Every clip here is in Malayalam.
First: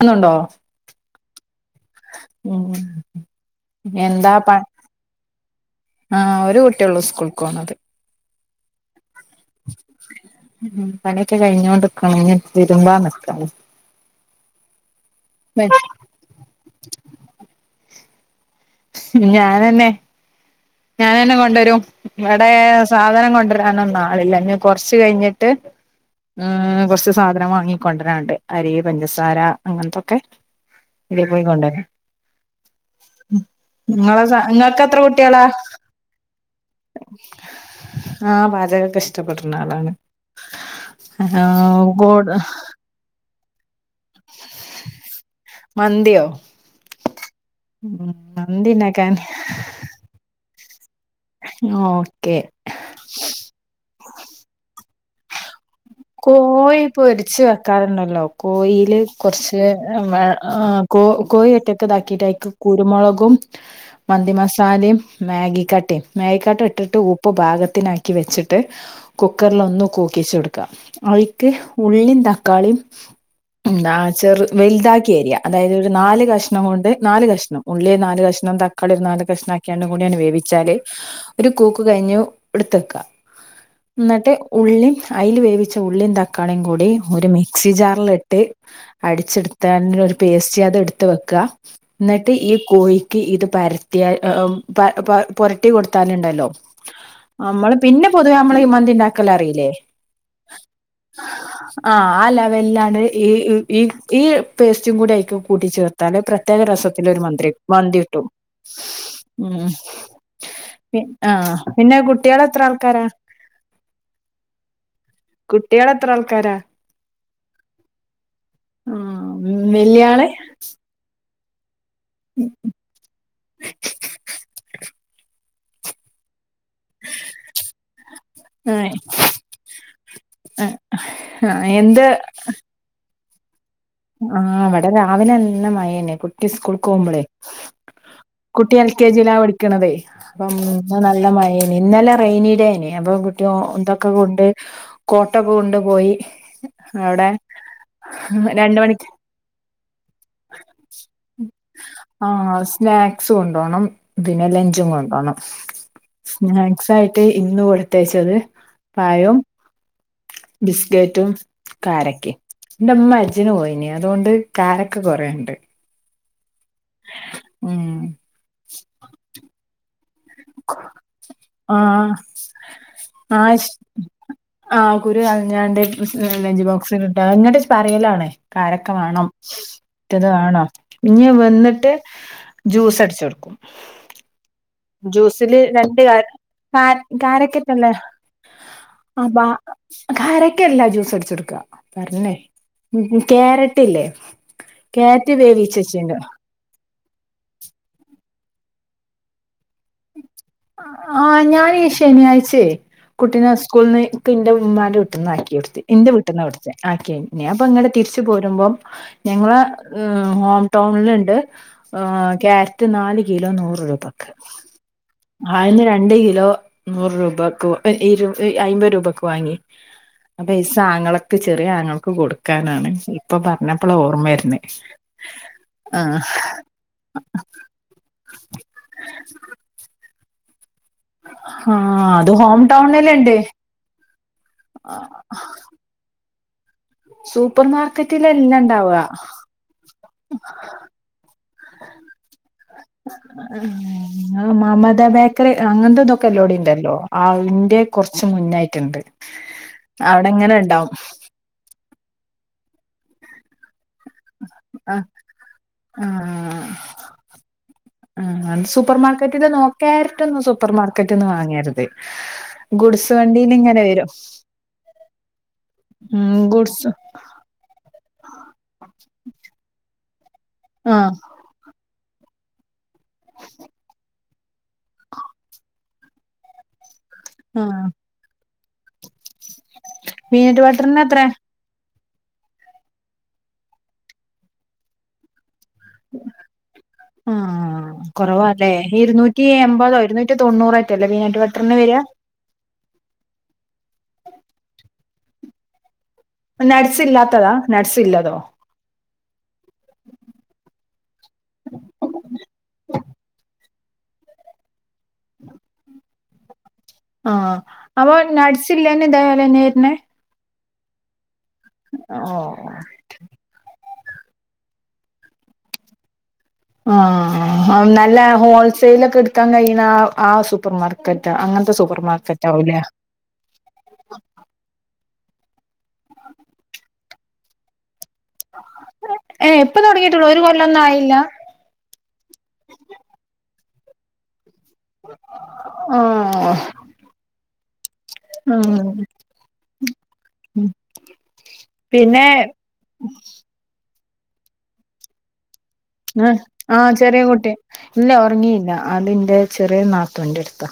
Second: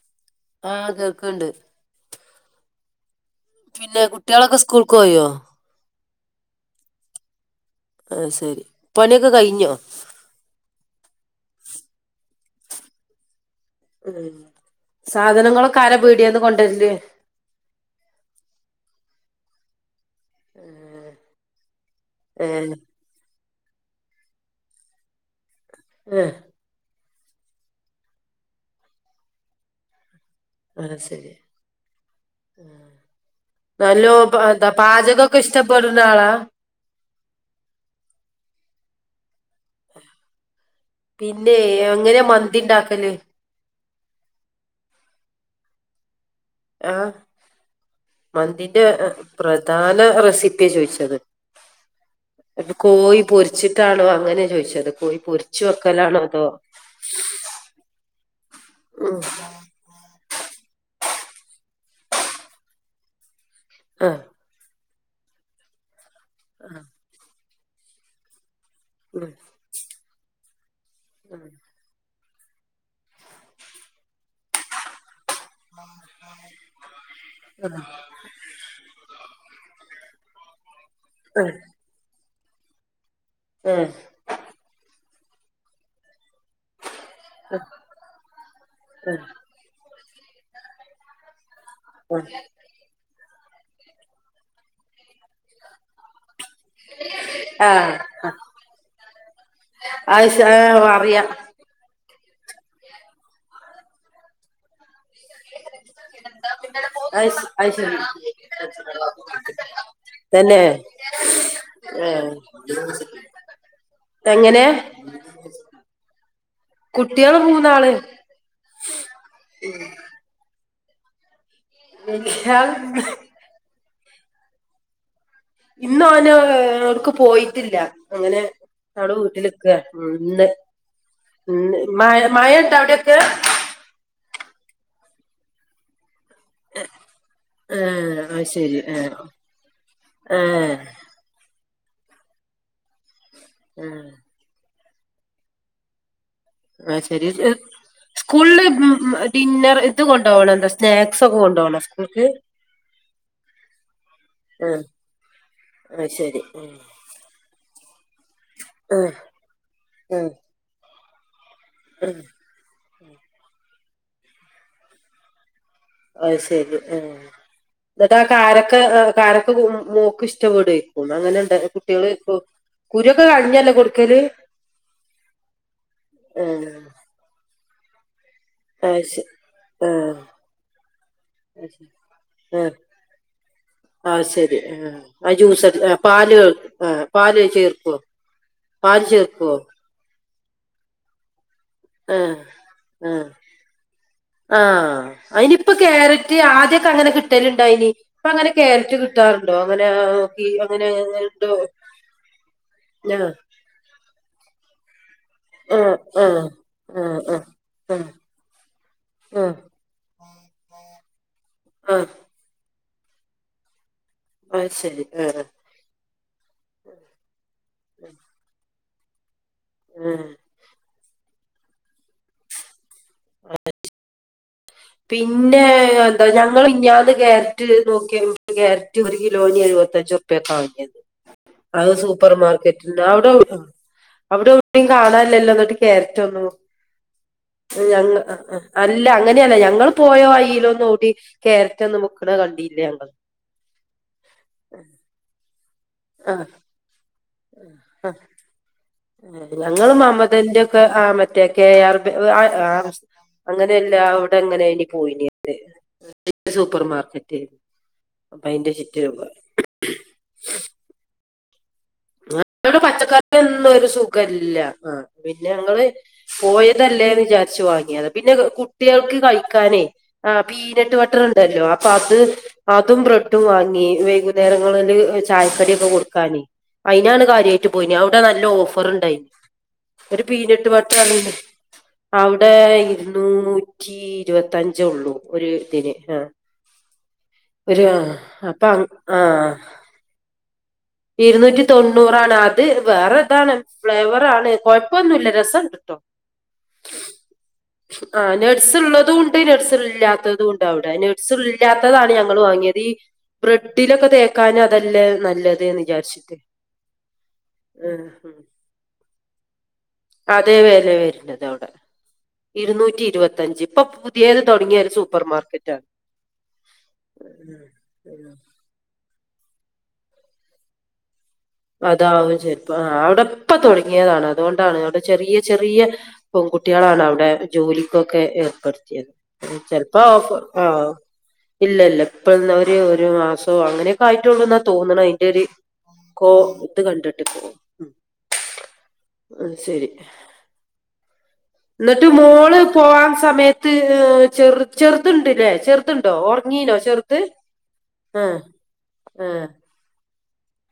ആന്നണ്ടോ ഇണ്ട് പിന്നെ എന്താ പ കുട്ടിയൊളൊക്കെ ഇസ്കൂൾക്ക് പോയോ ആ ഒരുട്ടിയെള്ളൂ സ്കൂൾക്കോണത് ശരി പണിയൊക്കെ കയിഞ്ഞോ ഉം പണിയൊക്കെ കയിഞ്ഞോണ്ടിക്കണ് ഇനി തിരുമ്പാ നിക്കണ് ഉം സാധനങ്ങളൊക്കെ ആരാ പീടേന്ന് കൊണ്ടരല് ഞാനെന്നെ ഞാനന്നെ കൊണ്ടരും ഇവിടെ ഏഹ് സാധനം കൊണ്ടരാനൊന്നും ആളില്ല ഇനി കൊറച്ച് കയിഞ്ഞ് ട്ട് ഏഹ് ഏ [unintelligible] സാധനം വാങ്ങിക്കൊണ്ടരനണ്ട് അരി പഞ്ചസാര അങ്ങൻത്തൊക്കെ ബേ പോയി കൊണ്ടരാ നല്ലോപ്പാ എന്താ നിങ്ങൾക്ക് എത്ര പാചകൊക്കെ കുട്ടികളാ ഇഷ്ടപ്പെ പെടണ ആളാ ആ പാചകൊക്കെ ഇഷ്ടപ്പെടുന്ന ആളാണ് ആ പിന്നെ എങ്ങനെ മന്തി ഇണ്ടാക്കല് മന്തിയോ ആ ഉം മന്തി മന്തിന്റെ ഉണ്ടാക്കാൻ പ്രധാന റെസിപ്പിയാ ചോയിച്ചേ ഓക്കെ കോയി പൊരിച്ചിട്ടാണോ അങ്ങനെയാ ചോയിച്ചത് കോയിപൊരിച്ച കോയി പൊരിച്ച് വെക്കാറൊന്നുല്ല കോയില് ഉം കുറച്ച് കോയി ഒറ്റകിതാക്കിയിട്ട് അയിക്ക് കുരുമുളകും ആഹ് മന്തി മസാലയും മാഗി കട്ടയും മേഗിക്കട്ട ആഹ് ഇട്ടിട്ട് ഉപ്പ് പാകത്തിനാക്കി വെച്ചിട്ട് ഉം കുക്കറിൽ ഒന്ന് കൂക്കിച്ചൊടുക്ക അയിക്ക് ഉള്ളിയും തക്കാളിയും എന്താ ചെറു വലുതാക്കി അരിയ അതായത് ഒരു നാല്കഷ്ണം കൊണ്ട് നാല് കഷ്ണം ഉള്ളി നാല്കഷ്ണം തക്കളി ഒരു നാല് കഷ്ണം ആക്കിയാണ്ടുകൂടി അങ്ങട് വേവിക്ക എന്താന്നച്ചാല് ഒരു ആഹ് കൂക്ക് കയിഞ്ഞു ഇട്‌ത്തക്ക ആഹ് എന്നിട്ട് ഉള്ളിയും അയില് വേവവിച്ച ഉളളിം തക്കാ തക്കാളിം കൂടി ഒരു മിക്സി ജാറിലിട്ട് ആഹ് അടിച്ചെടുത്തില് പേസ്റ്റ് അത് എടുത്ത് വെക്ക എന്നിട്ട് ആഹ് ഈ കോയി ഇത് പരത്തിയാ പ പെ പൊരട്ടി കൊടുത്താലുണ്ടല്ലോ നമ്മള് ആഹ് പിന്നെ പൊതുവേ നമ്മള് ഈ മന്തിണ്ടാക്കലറിലെ [unintelligible] അറിയാ ആ ലെവൽലാണ് ഈ ഈ ഈ പേസ്റ്റ് കൊറച്ച് കൂടി അയിക്ക് കൂട്ടിച്ചേർത്താല് പ്രത്യേക രസത്തില് ഒരു അയ്ശ മന്ത്രി അയ്ശരി മന്തി കിട്ടും തന്നെ ആഹ പിന്നെ ഏഹ് കുട്ടിയകളു എത്ര ആൾക്കാരാ എങ്ങനെ കുട്ടിയള് എത്ര ആൾക്കാരാ കുട്ടികള് മൂന്നാള് ആ വെല്യാള് [unintelligible] ഇന്ന് ഓന് എവിടെക്കും പോയിട്ടില്ല അങ്ങനെ ആഹ് [unintelligible] വീട്ടിലിക്ക ഇന്ന് ആഹ് ഇന്ന് ഉം [unintelligible] അവിടൊക്കെ ആ ഇവിടെ രാവിലെന്നെ [unintelligible] കുട്ടി സ്കൂൾക്ക് പോവുമ്പോളേ ഏഹ് അത് കുട്ടി ശരി എൽ കെ ഏഹ് ജിയിലാ പഠിക്കണതേ അപ്പം ഏഹ് ഇന്ന് നല്ല [unintelligible] ഇന്നലെ റെയിനിഡേ ഏനു അപ്പൊ കുട്ടി ഏഹ് ഇതൊക്കെ കൊണ്ട് കോട്ടോക്കെ കൊണ്ട്പോയി അത് അവിടെ ശരി സ്കൂളില് രണ്ടുമണിക്ക് ഡിന്നർ ഇത് കൊണ്ടോവണം എന്താ സ്നാക്സ് ഒക്കെ കൊണ്ടോവണോ സ്കൂൾക്ക് ആ സ്നാക്സ് കൊണ്ടോണം പിന്നെ ആഹ് ലഞ്ചും കൊണ്ടോണം അത് ശരി സ്നാക്സ് ആയിട്ട് ഇന്ന് കൊടുത്തയച്ചത് ആഹ് പഴവും ഉം ബിസ്കറ്റും ഉം കാരക്കും എന്റെ ഇമ്മ അജ്ജ് പോയിന് അതോണ്ട് കാരക്ക കൊറേണ്ട് അയ്ശരി ആ ഉം എന്നിട്ട് ആ കാരക്ക കാരക്ക [unintelligible] ഇഷ്ടപെടയിരിക്കും അങ്ങനെ [unintelligible] കുട്ട്യോള് ഇപ്പോ ആ ആ കുരു കളഞ്ഞാണ്ട് [unintelligible] ലഞ്ച് ആഹ് ബോക്സിലിട്ട അങ്ങട് പറയലാണേ. കാരക്ക അത് വേണം ശരി ആഹ് മറ്റത് വേണം ഇനി അത് ശരി. വന്നിട്ട് ജ്യൂസ് അടിച്ച് കൊടുക്കും. [unintelligible] ആ ശരി ആഹ് ആ ജ്യൂസില് ജ്യൂസ് അടി ആ രണ്ട് [unintelligible] പാല് ആ പാല് കാരക്കറ്റ് അല്ലേ. ചേർക്കുവോ പാല് ആ ബ ചേർക്കുവോ കരക്കല്ല ജ്യൂസ് അടിച്ചൊടുക്കുക ന്നേ ആ ആ ക്യാരറ്റ് അനിയിപ്പൊ വേവിച്ചെച്ചിണ്ട് ക്യാരറ്റ് ആദ്യക്കെ അങ്ങനെ [unintelligible] ട്ടലുണ്ടായിനി അപ്പ അങ്ങനെ കേരറ്റ് കിട്ടാറുണ്ടോ? അങ്ങനെ കി ആ അങ്ങനെ ആ അങ്ങനെ ഉണ്ടോ ഞാനീ ശനിയാഴ്ചേ ആഹ് കുട്ടീനെ സ്കൂളന്ന് ക്കെ ഉമ്മാൻ്റെ മ്മാ ക്കിടുത്തു ആഹ് എന്റെ ആഹ് വിട്ടിട്ടുന്നു കൊടുത്തേ ആ. ആഹ് [unintelligible] ആഹ് ഞാൻ ഇപ്പം ഇങ്ങട് തിരിച്ചു പോരുമ്പോം ആഹ് ആഹ് ഞങ്ങള് ഹോം ടൗണിൽണ്ട് ആഹ് ക്യാരറ്റ് നാല് കിലോ നൂറ് രൂപ. അത് ശരി ആഹ് ആയിന്ന് രണ്ട് കിലോ നൂറ് രൂപക്ക്, ഇരു അയ്മ്പത് രൂപക്ക് വാങ്ങി. ആഹ് പൈസ ആങ്ങളക്ക് ചെറിയ ആങ്ങൾക്ക് കൊടുക്കാനാണ്. ഇപ്പൊ പറഞ്ഞപ്പളാ ഓർമ്മ യത് [unintelligible] പിന്നെ എന്താ ഞങ്ങൾ ഇഞ്ഞന്ന് ക്യാരറ്റ് നോക്കിയഴ്പ്പ ക്യാരറ്റ് ഒരു കിലോനി എഴുപത്തഞ്ഞോ? [unintelligible] താങ്ങിയത് ആ അത് സൂപ്പർ ഹോം മാർക്കറ്റി അവിടെ ടൗണിലുണ്ട് അവിടെ എവിടെയും കാണാാനില്ലല്ലോ എന്നിട്ട് കരറ്റ് ഒന്നും. സൂപ്പർ ഞങ്ങ ങ് മാർക്കറ്റിലല്ല ങ് ഇണ്ടാവ അല്ല. അങ്ങനെയല്ല ഞങ്ങൾ പോയോ വയ്യിലോന്ന് ഓടി കേരറ്റ് ഒന്നും മുക്കണ കണ്ടില്ല ഞങ്ങൾ ആ് മമത ബേക്കറി അങ്ങനത്തെതൊക്കെ ആഹ് എല്ലോടെ ഉണ്ടല്ലോ. ആയിന്റെ കുറച്ച് മുന്നായിട്ട്. ഞങ്ങ മഹമ്മദൻ്റെ ഒക്കെ ആ മറ്റേ കെ ആർ ബേ [unintelligible] അങ്ങ അല്ല അവിടെ എങ്ങന നി ആ പോയി ആ സൂപ്പർ മാർക്കറ്റ് അപ്പൊ ആ അതിന്റെ സൂപ്പർ ചുറ്റിനും മാർക്കറ്റിൽ നോക്കാ ക്യാരറ്റ് ന്നു സൂപ്പർ മാർക്കറ്റ്ന്ന് വാങ്ങിയരുന്നു. നടെ പച്ചക്കറി യൊന്നുംരു വരും സൂഖല്ല ആ പിന്നെ ഞങ്ങള് ഉം ഗുഡ്സ് പോയതല്ലേന്ന് വിചാരിച്ച് വാങ്ങിയത് പിന്നെ കുട്ടികൾക്ക് കഴിക്കാനേ ആ് പീനട്ട് ആ ബട്ടറുണ്ടല്ലോ. അപ്പ അത് അതും ബ്രെഡും വാങ്ങി വൈകുന്നേരങ്ങളില് ചായക്കടി ക്കെ കൊടുക്കാന്. അയിനാണ് കാര്യയിട്ട് ആ പോയിനി അവിടെ നല്ല ഓഫർണ്ടായിന് ഒരു പീനട്ട് പീന്നട്ട് ബട്ടറിന് ബട്ടർ എത്ര ന്ന് അവിടെ ഇരുന്നുന്നൂറ്റി ഇരുപത്തഞ്ചേ ഉള്ളൂ. ഒരു ഇതിന് ആ ആ ഒരു ആ അപ്പൊ കുറവാല്ലേ ആ ഇരുന്നൂറ്റി എമ്പതോ, ഇരുന്നൂറ്റി തൊണ്ണൂറോ ഇരുന്നൂറ്റി തൊണ്ണൂറാണ്. അത് വേറെതാണ് ഫ്ലേവർ ആണ്. കുഴപ്പ ഒന്നുല്ല രസണ്ട്ട്ടോ. നട്സ് ഇല്ലാത്തതാ നട്സ് ആ ഇല്ലതോ നട്ട്സ് ഉളതു ഉ തിൽ നട്സ് ഇല്ലാത്തതുംണ്ടവിടെ നഡ്സ് ഇല്ലാത്തതാണ് ഞങ്ങൾ വാങ്ങിയത്. ഈ ബ്രെഡ് ട്ടിലൊക്കെ തേക്കാൻ അതെല്ലേ നല്ലത്. വിചാരിച്ചിട്ട് ആ ആഹ് അപ്പൊ ഉം നടസില്ലാണ്ട് ഇതെപോലെ ന്നെ വരന് അതേ വേല വരണത് അവിടെ. ഓഹ് ഇരുന്നൂറ്റി ഇരുപത്തിയഞ്ച് ഇപ്പൊ പുതിയത് തുടങ്ങിയ ഒരു സൂപ്പർ മാർക്കറ്റ ആ ആ നല്ല ഹോൾസെയിൽ ഒക്കെ എടുക്കാൻ കഴിയുന്ന അ ആ സൂപ്പർ മാർക്കറ്റ് അങ്ങനത്തെ സൂപ്പർ അതാവും മാർക്കറ്റ് ചെരിപ്പ ആവൂലേ ആ അവിടെ ഇപ്പ തുടങ്ങിയതാണ്. അതുകൊണ്ടാണ് അവിടെ ചെറിയ ചെറിയ പെൺകുട്ടികളാണ് അവിടെ ജോലി. ഒക്കെ ഏർപ്പെടുത്തിയത് ഏഹ് ഇപ്പൊ ചിലപ്പോ തുടങ്ങിയിട്ടുള്ളൂ പ്പ് ഒരു കൊല്ലൊന്നും ആയില്ല ഇല്ല ഇല്ല ഇപ്പന്ന് ഒരു ഒരു മാസോ അങ്ങനെയൊക്കെ ആയിട്ടള്ളൂ. എന്നാ തോന്നണ് അയിന്റെ ഒരു ഇത് കോ ആഹ് ഇത് കണ്ടിട്ട് പോ ഉം ആ ശരി എന്നിട്ട് പിന്നെ മോള് പോവാൻ സമയത്ത് ചെറ് ചെറുതുണ്ടില്ലേ? ചെറു ചെറുതുണ്ടോ ആ ഉറങ്ങീനോ ആ ചെറുത് ചെറിയ കുട്ടി ണ്ട് ഇല്ല ആ ഉറങ്ങിയില്ല ആ അതിന്റെ ചെറിയ ന തൊണ്ടെടുത്ത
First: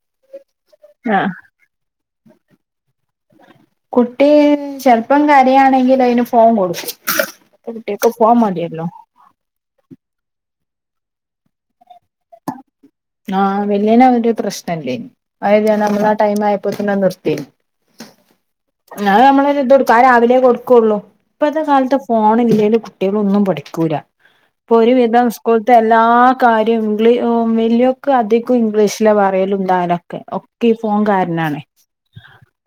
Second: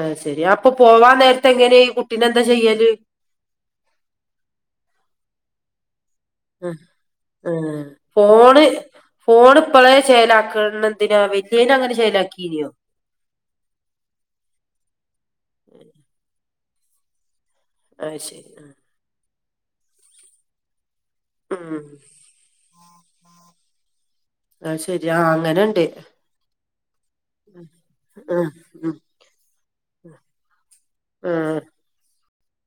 ആഹ ശരി അപ്പൊ പോവാൻ നേരത്തെ എങ്ങനെയാ ഈ കുട്ടീനെ എന്താ ചെയ്യല്ല്. കുട്ടി ചെലപ്പം കരയാണെങ്കിൽ അതിന് ഫു ആ ഫോണ് മതിയല്ലോ ഫോണ് ഇപ്പോളേ ചേലാക്കണന്തിനാ വല്യേയിനെ അങ്ങനെ ചേലാക്കീന്നോ. ആഹ് വല്യോനതൊരു പ്രശ്നംല്ലേ അതായത് നമ്മൾ ആ ടൈം ആയപ്പോത്തിന് അത് നിർത്തി. ആഹ് ശരി ആ [inaudible] കൊടുക്കും ആ രാവിലെ കൊടുക്കൊള്ളൂ. ഇപ്പഴത്തെ ഉം കാലത്ത് ഫോണില്ലേലും കുട്ടികളൊന്നും പഠിക്കൂല. ഇപ്പൊ അത് ശരി ഒരുവിധം ആഹ് സ്കൂൾത്തെ അങ്ങനെണ്ട് എല്ലാ കാര്യവും ഇ വല്യോ ക്കെ ആഹ് അതികം ഉം ഇംഗ്ലീഷില പറയലും ണ്ടാവലൊക്കെ ഒക്കെ ഈ ഫോൺ കാരനാണേ. ആഹ്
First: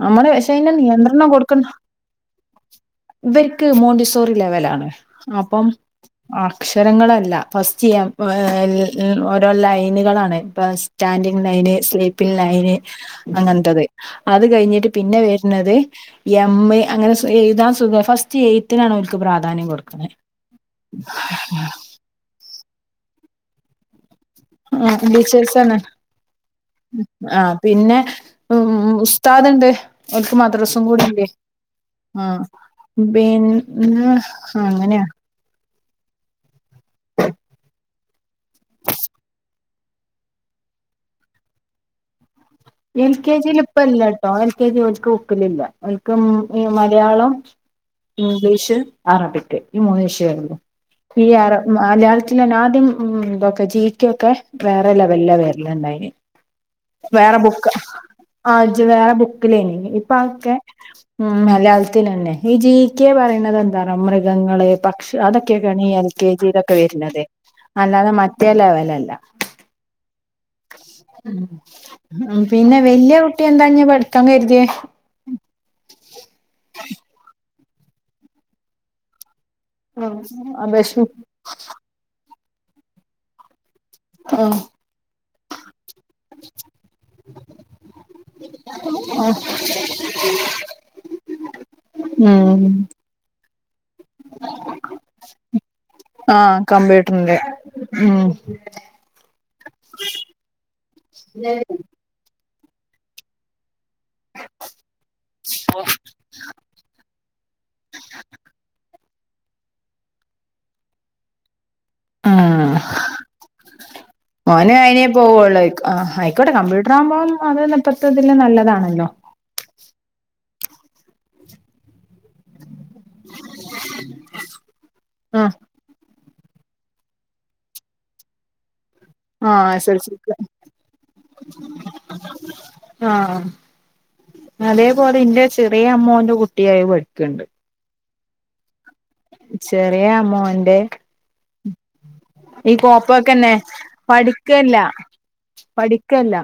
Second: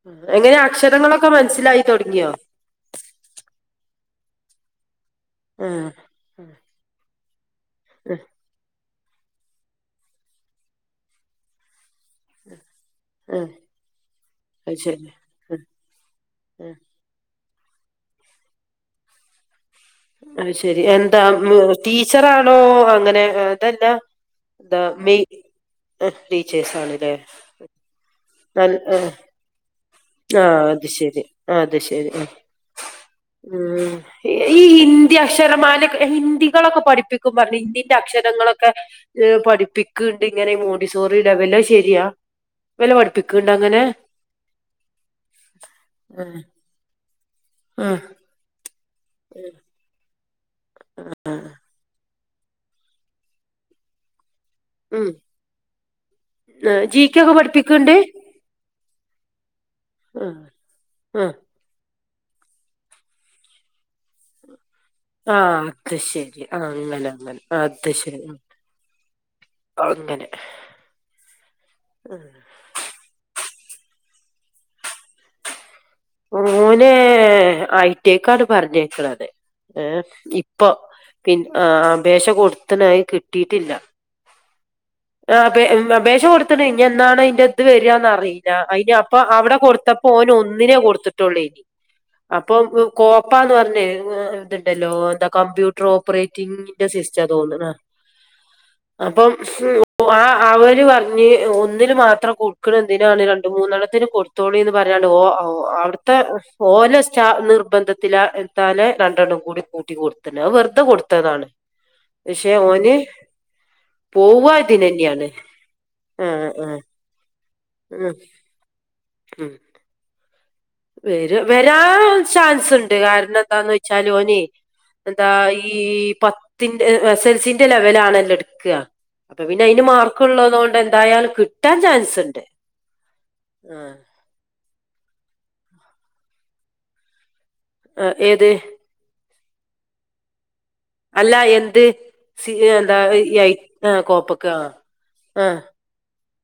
നമ്മള് പക്ഷേ എങ്ങനെ അയിന് നിയന്ത്രണം അക്ഷരങ്ങളൊക്കെ കൊടുക്കണം. മനസ്സിലായി തൊടങ്ങിയോ ഇവർക്ക് മോണ്ടിസോറി ലെവലാണ്. അപ്പം ആഹ് അക്ഷരങ്ങളല്ല ഫസ്റ്റ് ചെയ്യാൻ ആഹ് ഏ ഉം ഓരോ ലൈനുകളാണ് ഇപ്പൊ സ്റ്റാൻഡിങ്ങ് ലൈൻ സ്ലീ പിന്നായിന് ആഹ് അങ്ങനത്തത് അത് കഴിഞ്ഞിട്ട് ശരി പിന്നെ ആഹ് വരുന്നത് എമ്മ് അങ്ങനെ ഈ ന്നാ സുഖം. ഫസ്റ്റ് എയ്ത്തിനാണ് അവർക്ക് പ്രാധാന്യം കൊടുക്ക അത് ശരി എന്താ ടീച്ചറാണോ അങ്ങനെ അതല്ല എന്താ ആ മെയ് ടീച്ചേഴ്സെന്ന ടീച്ചേഴ്സാണ്ല്ലേ ആഹ് പിന്നെ ഉം ഉം ഉസ്താദ്ണ്ട്. ഓൽക്ക് ആഹ് മദ്രസും അത് ശരി കൂടിണ്ട് അത് ശരി ആ ഉം ഉം പിന്നെ ഈ ഹിന്ദി അങ്ങനെയാ ഹിന്ദി അക്ഷരമാ ഹിന്ദികളൊക്കെ പഠിപ്പിക്കും പറഞ്ഞു ഹിന്ദിന്റെ അക്ഷരങ്ങളൊക്കെ പഠിപ്പിക്കു ക്ക്ണ്ട് ഇങ്ങനെ മോണ്ടി സോറി ലെവൽ അത് ശരിയാ? വല്ല എൽ കെ പഠിപ്പിക്കണ്ട് ജി അങ്ങനെ ലിപ്പംല്ലട്ടോ എൽ കെ ക്ക് ഒക്കലില്ല ഓല്ക് ആഹ് മലയാളം ആഹ് ഇംഗ്ലീഷ് അറബിക്ക് ഈ മൂന്ന് വിഷയള്ളൂ ഈ ആ ല മലയാളത്തില് ലെന്ന് ആദ്യം ഉം ഇതൊക്കെ ജി ക്യു ഒക്കെ വേറെ ഉം ലെവലില വെരലിണ്ടായിന് വേറെ ബു ക്കണ്ട്. കൊറച്ച് നേരം ബുക്കിലയ്ന്നു. ഇപ്പതൊക്കെ ആഹ് മലയാള ത്തിലെന്നെ ഈ ജീക്കെ പറയുന്നത് എന്താണ് മൃഗങ്ങള് പക്ഷെ അതൊകൊ ആഹ് ക്കെയാണ് ഈ അത് എൽ കെ ശരി ജി ആഹ് ലൊക്കെ അങ്ങനെ വരുന്നത്. അങ്ങനെ അത് അല്ലാതെ ശരി ഉം. മറ്റേ ലെവലല്ല. അങ്ങനെ പിന്നെ വല്യ കുട്ടി എന്താഞ്ഞ് പഠിക്കാൻ കര്തിയേ? ഓനെ ഐ ടി ഐ ക്കാണ് പറഞ്ഞയക്കണത്. ഏ ഇപ്പൊ അപേക്ഷ പിന്ന ആ അപേക്ഷ കൊടുത്ത്ന് അത് കിട്ടിയിട്ടില്ല. ആഹ് ആ അതെ അപേക്ഷ കൊടുത്തണ് ഇന്ഞ് എന്നാണയ്ന്റെ ഇത് വരാന്ന് അറീല്ല. അയിന് അപ്പൊ അവിടെ കൊടുത്തപ്പോ ഓന് ഒന്നിനേ കൊടുത്തിട്ടൊള്ളയ്ന്. അപ്പൊ ഉം കോപ്പാന്ന് പറഞ്ഞ് ഇതുണ്ടല്ലോ എന്താ കമ്പ്യൂട്ടർ ആ ഓപ്പറേറ്റിംഗിന്റെ ചിസ്റ്റ കമ്പ്യൂട്ടറിന്റെ തോന്ന്ണാ [unintelligible] ഉം അപ്പം ആ അവര് പറഞ്ഞ് ഒന്നില് മാത്രം കൊടുക്കണന്തിനാണ് രണ്ട് മൂന്നെണ ത്തിന് കൊടുത്തോളീന്ന് പറഞാണ്ട് ഓ അവിടുത്തെ ഓലെ സ്റ്റാ നിർബന്ധത്തില എത്താലെ രണ്ടെണ്ണം കൂടി കൂട്ടി കൊടുത്തുണ് അത് വെറുതെ കൊടുത്തതാണ്. പക്ഷെ ഉം ഓന് പോവ മോന് അയിനേ ഇതിനന്നെയാണ് പോവുള്ളൂ ആ ആഹ് ആയിക്കോട്ടെ ആഹ് കമ്പ്യൂട്ടർ ആവുമ്പോ അത് ഉം ഇപ്പത്തതിൽ നല്ലതാണല്ലോ. ഉം വരു വരാൻ ചാൻസ്ണ്ട്. കാരണം എന്താന്ന് വെച്ചാല് ഓനെ എന്താ ആ ഈ പ ത്തിന്റെ സെൽസിന്റെ ലെവലാണെല്ലോ എടുക്കുക അപ്പൊ ആ പിന്നെ അയി ന് എസ് എൽ സിക്ക് മാർക്ക്ള്ള തോണ്ട് എന്തായാലും കിട്ടാൻ ചാൻസ് ഉണ്ട് ആ ആ അതേപോലെ ഇന്റെ ചെറിയ അമ്മോന്റെ കുട്ടിയത് പഠിക്ക്ണ്ട്. ആ ഏത്? ചെറിയ അമ്മോന്റെ അല്ലാ എന്ത്? കോപ്പൊക്കെന്നെ പഠിക്കല്ല [unintelligible] പഠിക്കല്ല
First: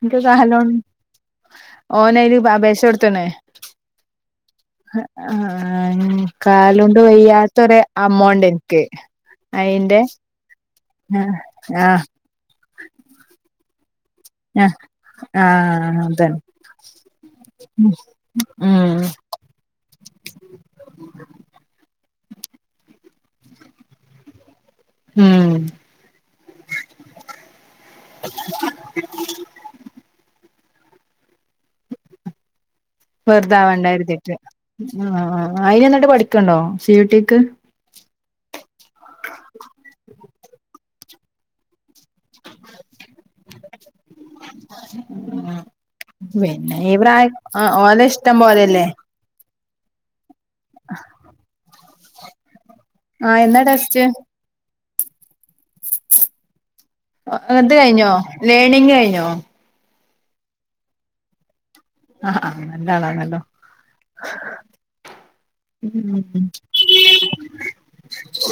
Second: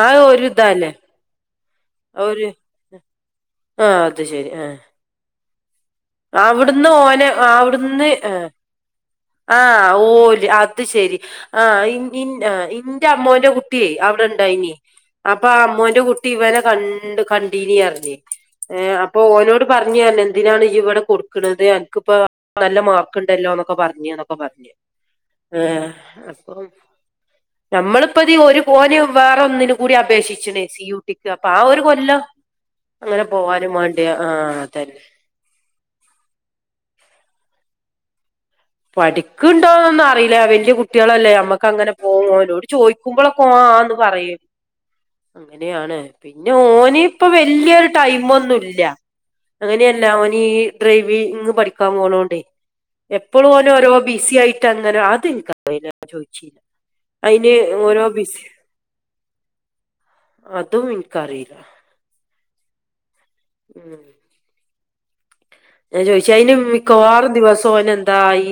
ആഹ ഒരു ഇതാല്ലേ? ഓനയിന് അബേശ കൊടുത്ണ്. ആ അത് ശരി ആഹ ആ ന് കാലോണ്ട് വയ്യാത്തൊരു അമ്മോണ്ട്നിക്ക്. ആഹ് ഓല് അത് ശെരി ആ ആഹ് ആ ഇന്റ ഇൻറെ അമ്മോന്റെ കുട്ടിയേ ആ ഇവിടെണ്ടായിനി അപ്പൊ ആ അമ്മോന്റെ കുട്ടി അതാണ് ഇവനെ കണ്ട് കണ്ടീനീറിഞ്ഞ്. ഉം ഏ അപ്പൊ ഓനോട് പറഞ്ഞു പറഞ്ഞ് എന്തിനാണ് ഇവിടെ കൊടുക്ണത് അനക്കിപ്പോ നല്ല മാർക്ക്ണ്ടല്ലോന്നൊക്കെ പറഞ്ഞ് ന്നൊക്കെ പറഞ്ഞു. ഉം ആഹ അപ്പോ നമ്മളിപ്പതീ ഒരു ഓന് വേറെ ഒന്നിനു കൂടി അപേക്ഷിച്ച്ണ്. സി യൂ ട്ടിക്ക് അപ്പൊ ആ ഒരു കൊല്ലം. അങ്ങനെ പോവാനും വേണ്ടി ആ വെറുതാവണ്ടാരുതീട്ട് അതന്നെ ആ അയിന് ന്നിട്ട് പഠിക്ക്ണ്ടോ സി യു ട്ടിക്ക്. പഠിക്ക്ണ്ടോന്നൊന്നും അറിയില്ല വല്യ കുട്ടിയാളല്ലേ നമ്മക്ക് അങ്ങനെ ഓ ഓനോട് ചോയിക്കുമ്പോളൊകെ ഓൻ ആന്ന് പറയും. അങ്ങനെയാണ് പിന്നെ ഈ ഓന് ഇപ്പൊ പ്രായം ആ വല്യൊരു ഓലെ ഇഷ്ടം ടൈമൊന്നുല്ല. പോലെല്ലേ അങ്ങനെയല്ല ഓനീ ഡ്രൈവിങ് പഠിക്കാൻ പോണോണ്ടെയ് എ ആ എപ്പോളും എന്നാ ഓനോ ഓരോ ടെസ്റ്റ് ബിസി ആയിട്ട് അങ്ങനെ അത് ഇനിക്കറീല ഞാൻ ചോദിച്ചില്ല അയിന് അങ്ങനത്തെ ഓരോ കഴിഞ്ഞോ ബിസി ലേണിങ് കഴിഞ്ഞോ? അതും ഇൻകറില്ല. ആഹ ആഹ നല്ലാള നല്ല ഉം ഞാൻ ചോദിച്ച ഉം അതിന് മിക്കവാറും ദിവസം ഓനെന്തായി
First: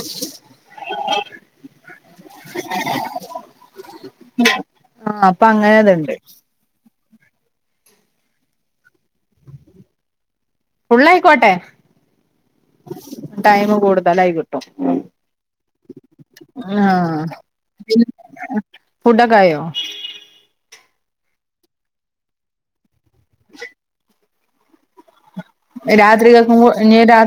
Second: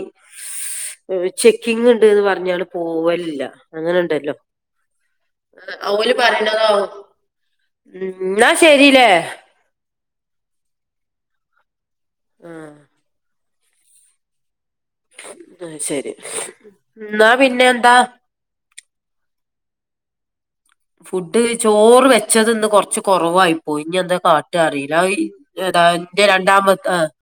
ചെക്കിങ് ഇണ്ട്ന്ന് പറഞ്ഞാണ്ട് പോവലില്ല അങ്ങനെണ്ടല്ലോ. ആ അപ്പൊ അങ്ങനെതുണ്ട് ഓല് പറയ്ണതാവും. ഉം ന്നാ ശരിലേ ഫുൾയിക്കോട്ടെ ടൈമ് കൂടുതലായി കിട്ടും. ആ ശരി എന്നാ പിന്നെ എന്താ ഫുടൊക്കെയോ. ഫുഡ്. ചോറ് വെച്ചത് ഇന്ന് കൊറച്ച് കുറവായി പോയി ഇനി എന്താ കാട്ട അറില. [unintelligible] ന്റെ രാത്രികക്കും രണ്ടാമത്തെ. ഇനി രാ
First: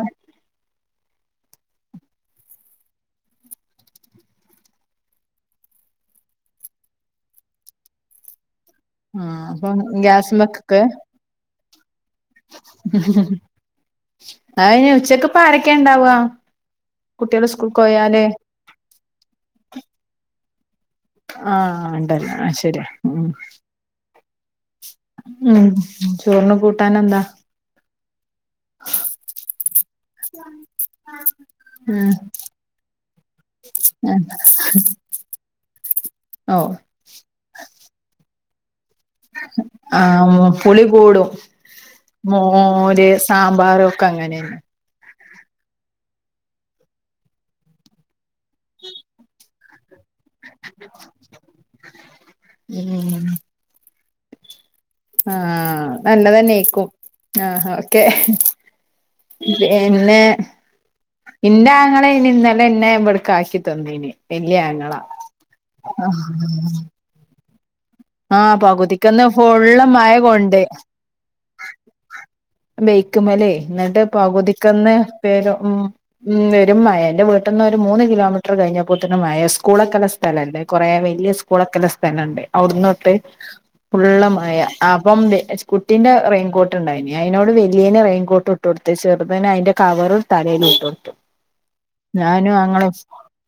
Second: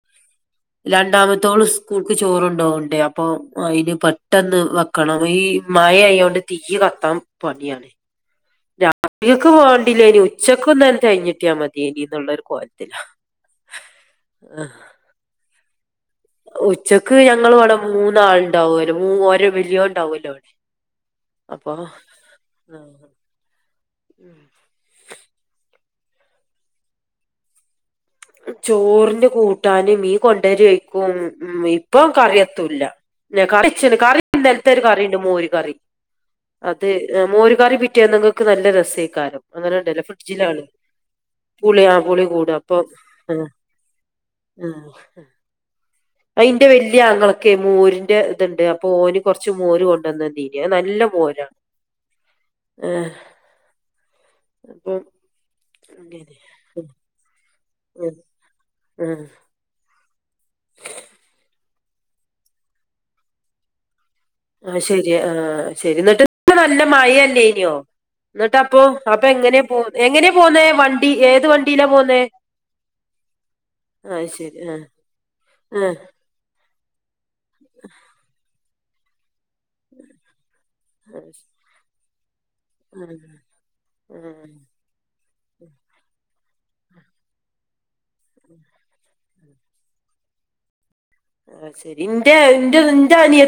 രണ്ടാമത്തോൾ സ്കൂൾക്ക് ചോറുണ്ടോണ്ടേ അപ്പൊ അയിന് പെട്ടെന്ന് വെക്കണം ഈ ഈ മഴയായോണ്ട് തീ യ് കത്താൻ പണിയാണ്. ആ രാത്രിക്ക് അപ്പൊ പോകേണ്ടിലിനി ഉച്ചക്ക് ഒന്ന് തെകഞ്ഞിട്ടിയാ മതി. [unintelligible] ആ. അ അയിന് ഉച്ചക്ക് പരോക്കെ ഉച്ചക്ക് ഞങ്ങളിവിടെ സ്കൂൾക്ക് പോയാല് മൂന്നാൾണ്ടാവുല്ലോ, മൂ ഓ വലിയോ ഇണ്ടാവലോ ഇവിടെ. ആഹ ഉണ്ടല്ല ആ ശരിയാ ഉ ഉം ഉ ഉ ചോറിന് കൂട്ടാനെന്താ ചോറിന് കൂട്ടാന് മീൻ കൊണ്ടൊരേയ്ക്കും ഉ ഇപ്പൊ കറിയെത്തുല്ല. കറി വെച്ചന് ഉം ഇന്നലത്തെ ഒരു കറിണ്ട് മോര് കറി. ഓ അത് മോരുകറി പിറ്റേന്നക്ക് നല്ല രസാ ക്കാരും അങ്ങനെ ആ ഇണ്ടലോ ഫ്രിഡ്ജിലാണ്. പുളി കൂടും പുളി ആ പുളി കൂടും അപ്പൊ ആഹ് സമ്പരൊക്കെ അങ്ങനാണ്. ആഹ് അയിന്റെ വെല്ല്യ ആങ്ങളെക്കെ മോരിന്റെ ഇതുണ്ട്. അപ്പൊ ഓന് കൊർ ച്ച് മോര് കൊണ്ടൊന്ന്. ടി അഹ് നല്ല മോരാണ് ഏ ആ അങ്ങനെ നല്ലതെന്നേക്കും ആഹ ആഹ് ഓക്കെഹെ ആഹ് എ പിന്നെ ഇന്റെ അങ്ങളെനി ഇന്നലെ ഇന്നെ ഇവിട്ക്കാക്കി തന്നിനിയ്. ആഹ് വെല്ല്യങ്ങള. ശരി ആഹ് ശരി ന്ന്ട്ട് അപ്പൊ അപ്പൊ എങ്ങനെ ഫുള്ള് പോന്ന് മഴ എങ്ങനെ പൊന്നെ, കൊണ്ടോയി വണ്ടി. ഏത് വണ്ടിയിലാ പൊന്നെ ബൈക്കുമലേ ന്നിട്ട് ആഹ് പകുതിക്കെന്ന് വേഗം മം ആഹ് മം രും മഴ എന്റെ വീട്ട്ന്നൊരു ഒരു മൂന്ന് കിലോമീറ്റർ കഴിഞ്ഞപ്പോത്തിനും മഴ സ്കൂ സ്കൂൾവെക്കാനുള്ള സ്ഥലണ്ട് കൊറെ വല്ല്യ സ്കൂൾവെക്കാനുള്ള സ്ഥലണ്ട്. ആവൂ ള്ള് ആഹ് ഫുള്ള് ആഹ് മഴ അപ്പം കുട്ടീന്റെ റെയിൻകോട്ട് ണ്ടായിനിം അയിനോട് വെലീന് റെയിൻകോട്ട് ഇട്ട്ട്ടോടുത്ത്. ചെറുതിന് അയിന്റെ കവർ തലയിൽ ഇട്ടൊടുത്ത്. ആഹ് ശെരി ഇന്റെ ഇന്റെ ന്റെ അനിയൻ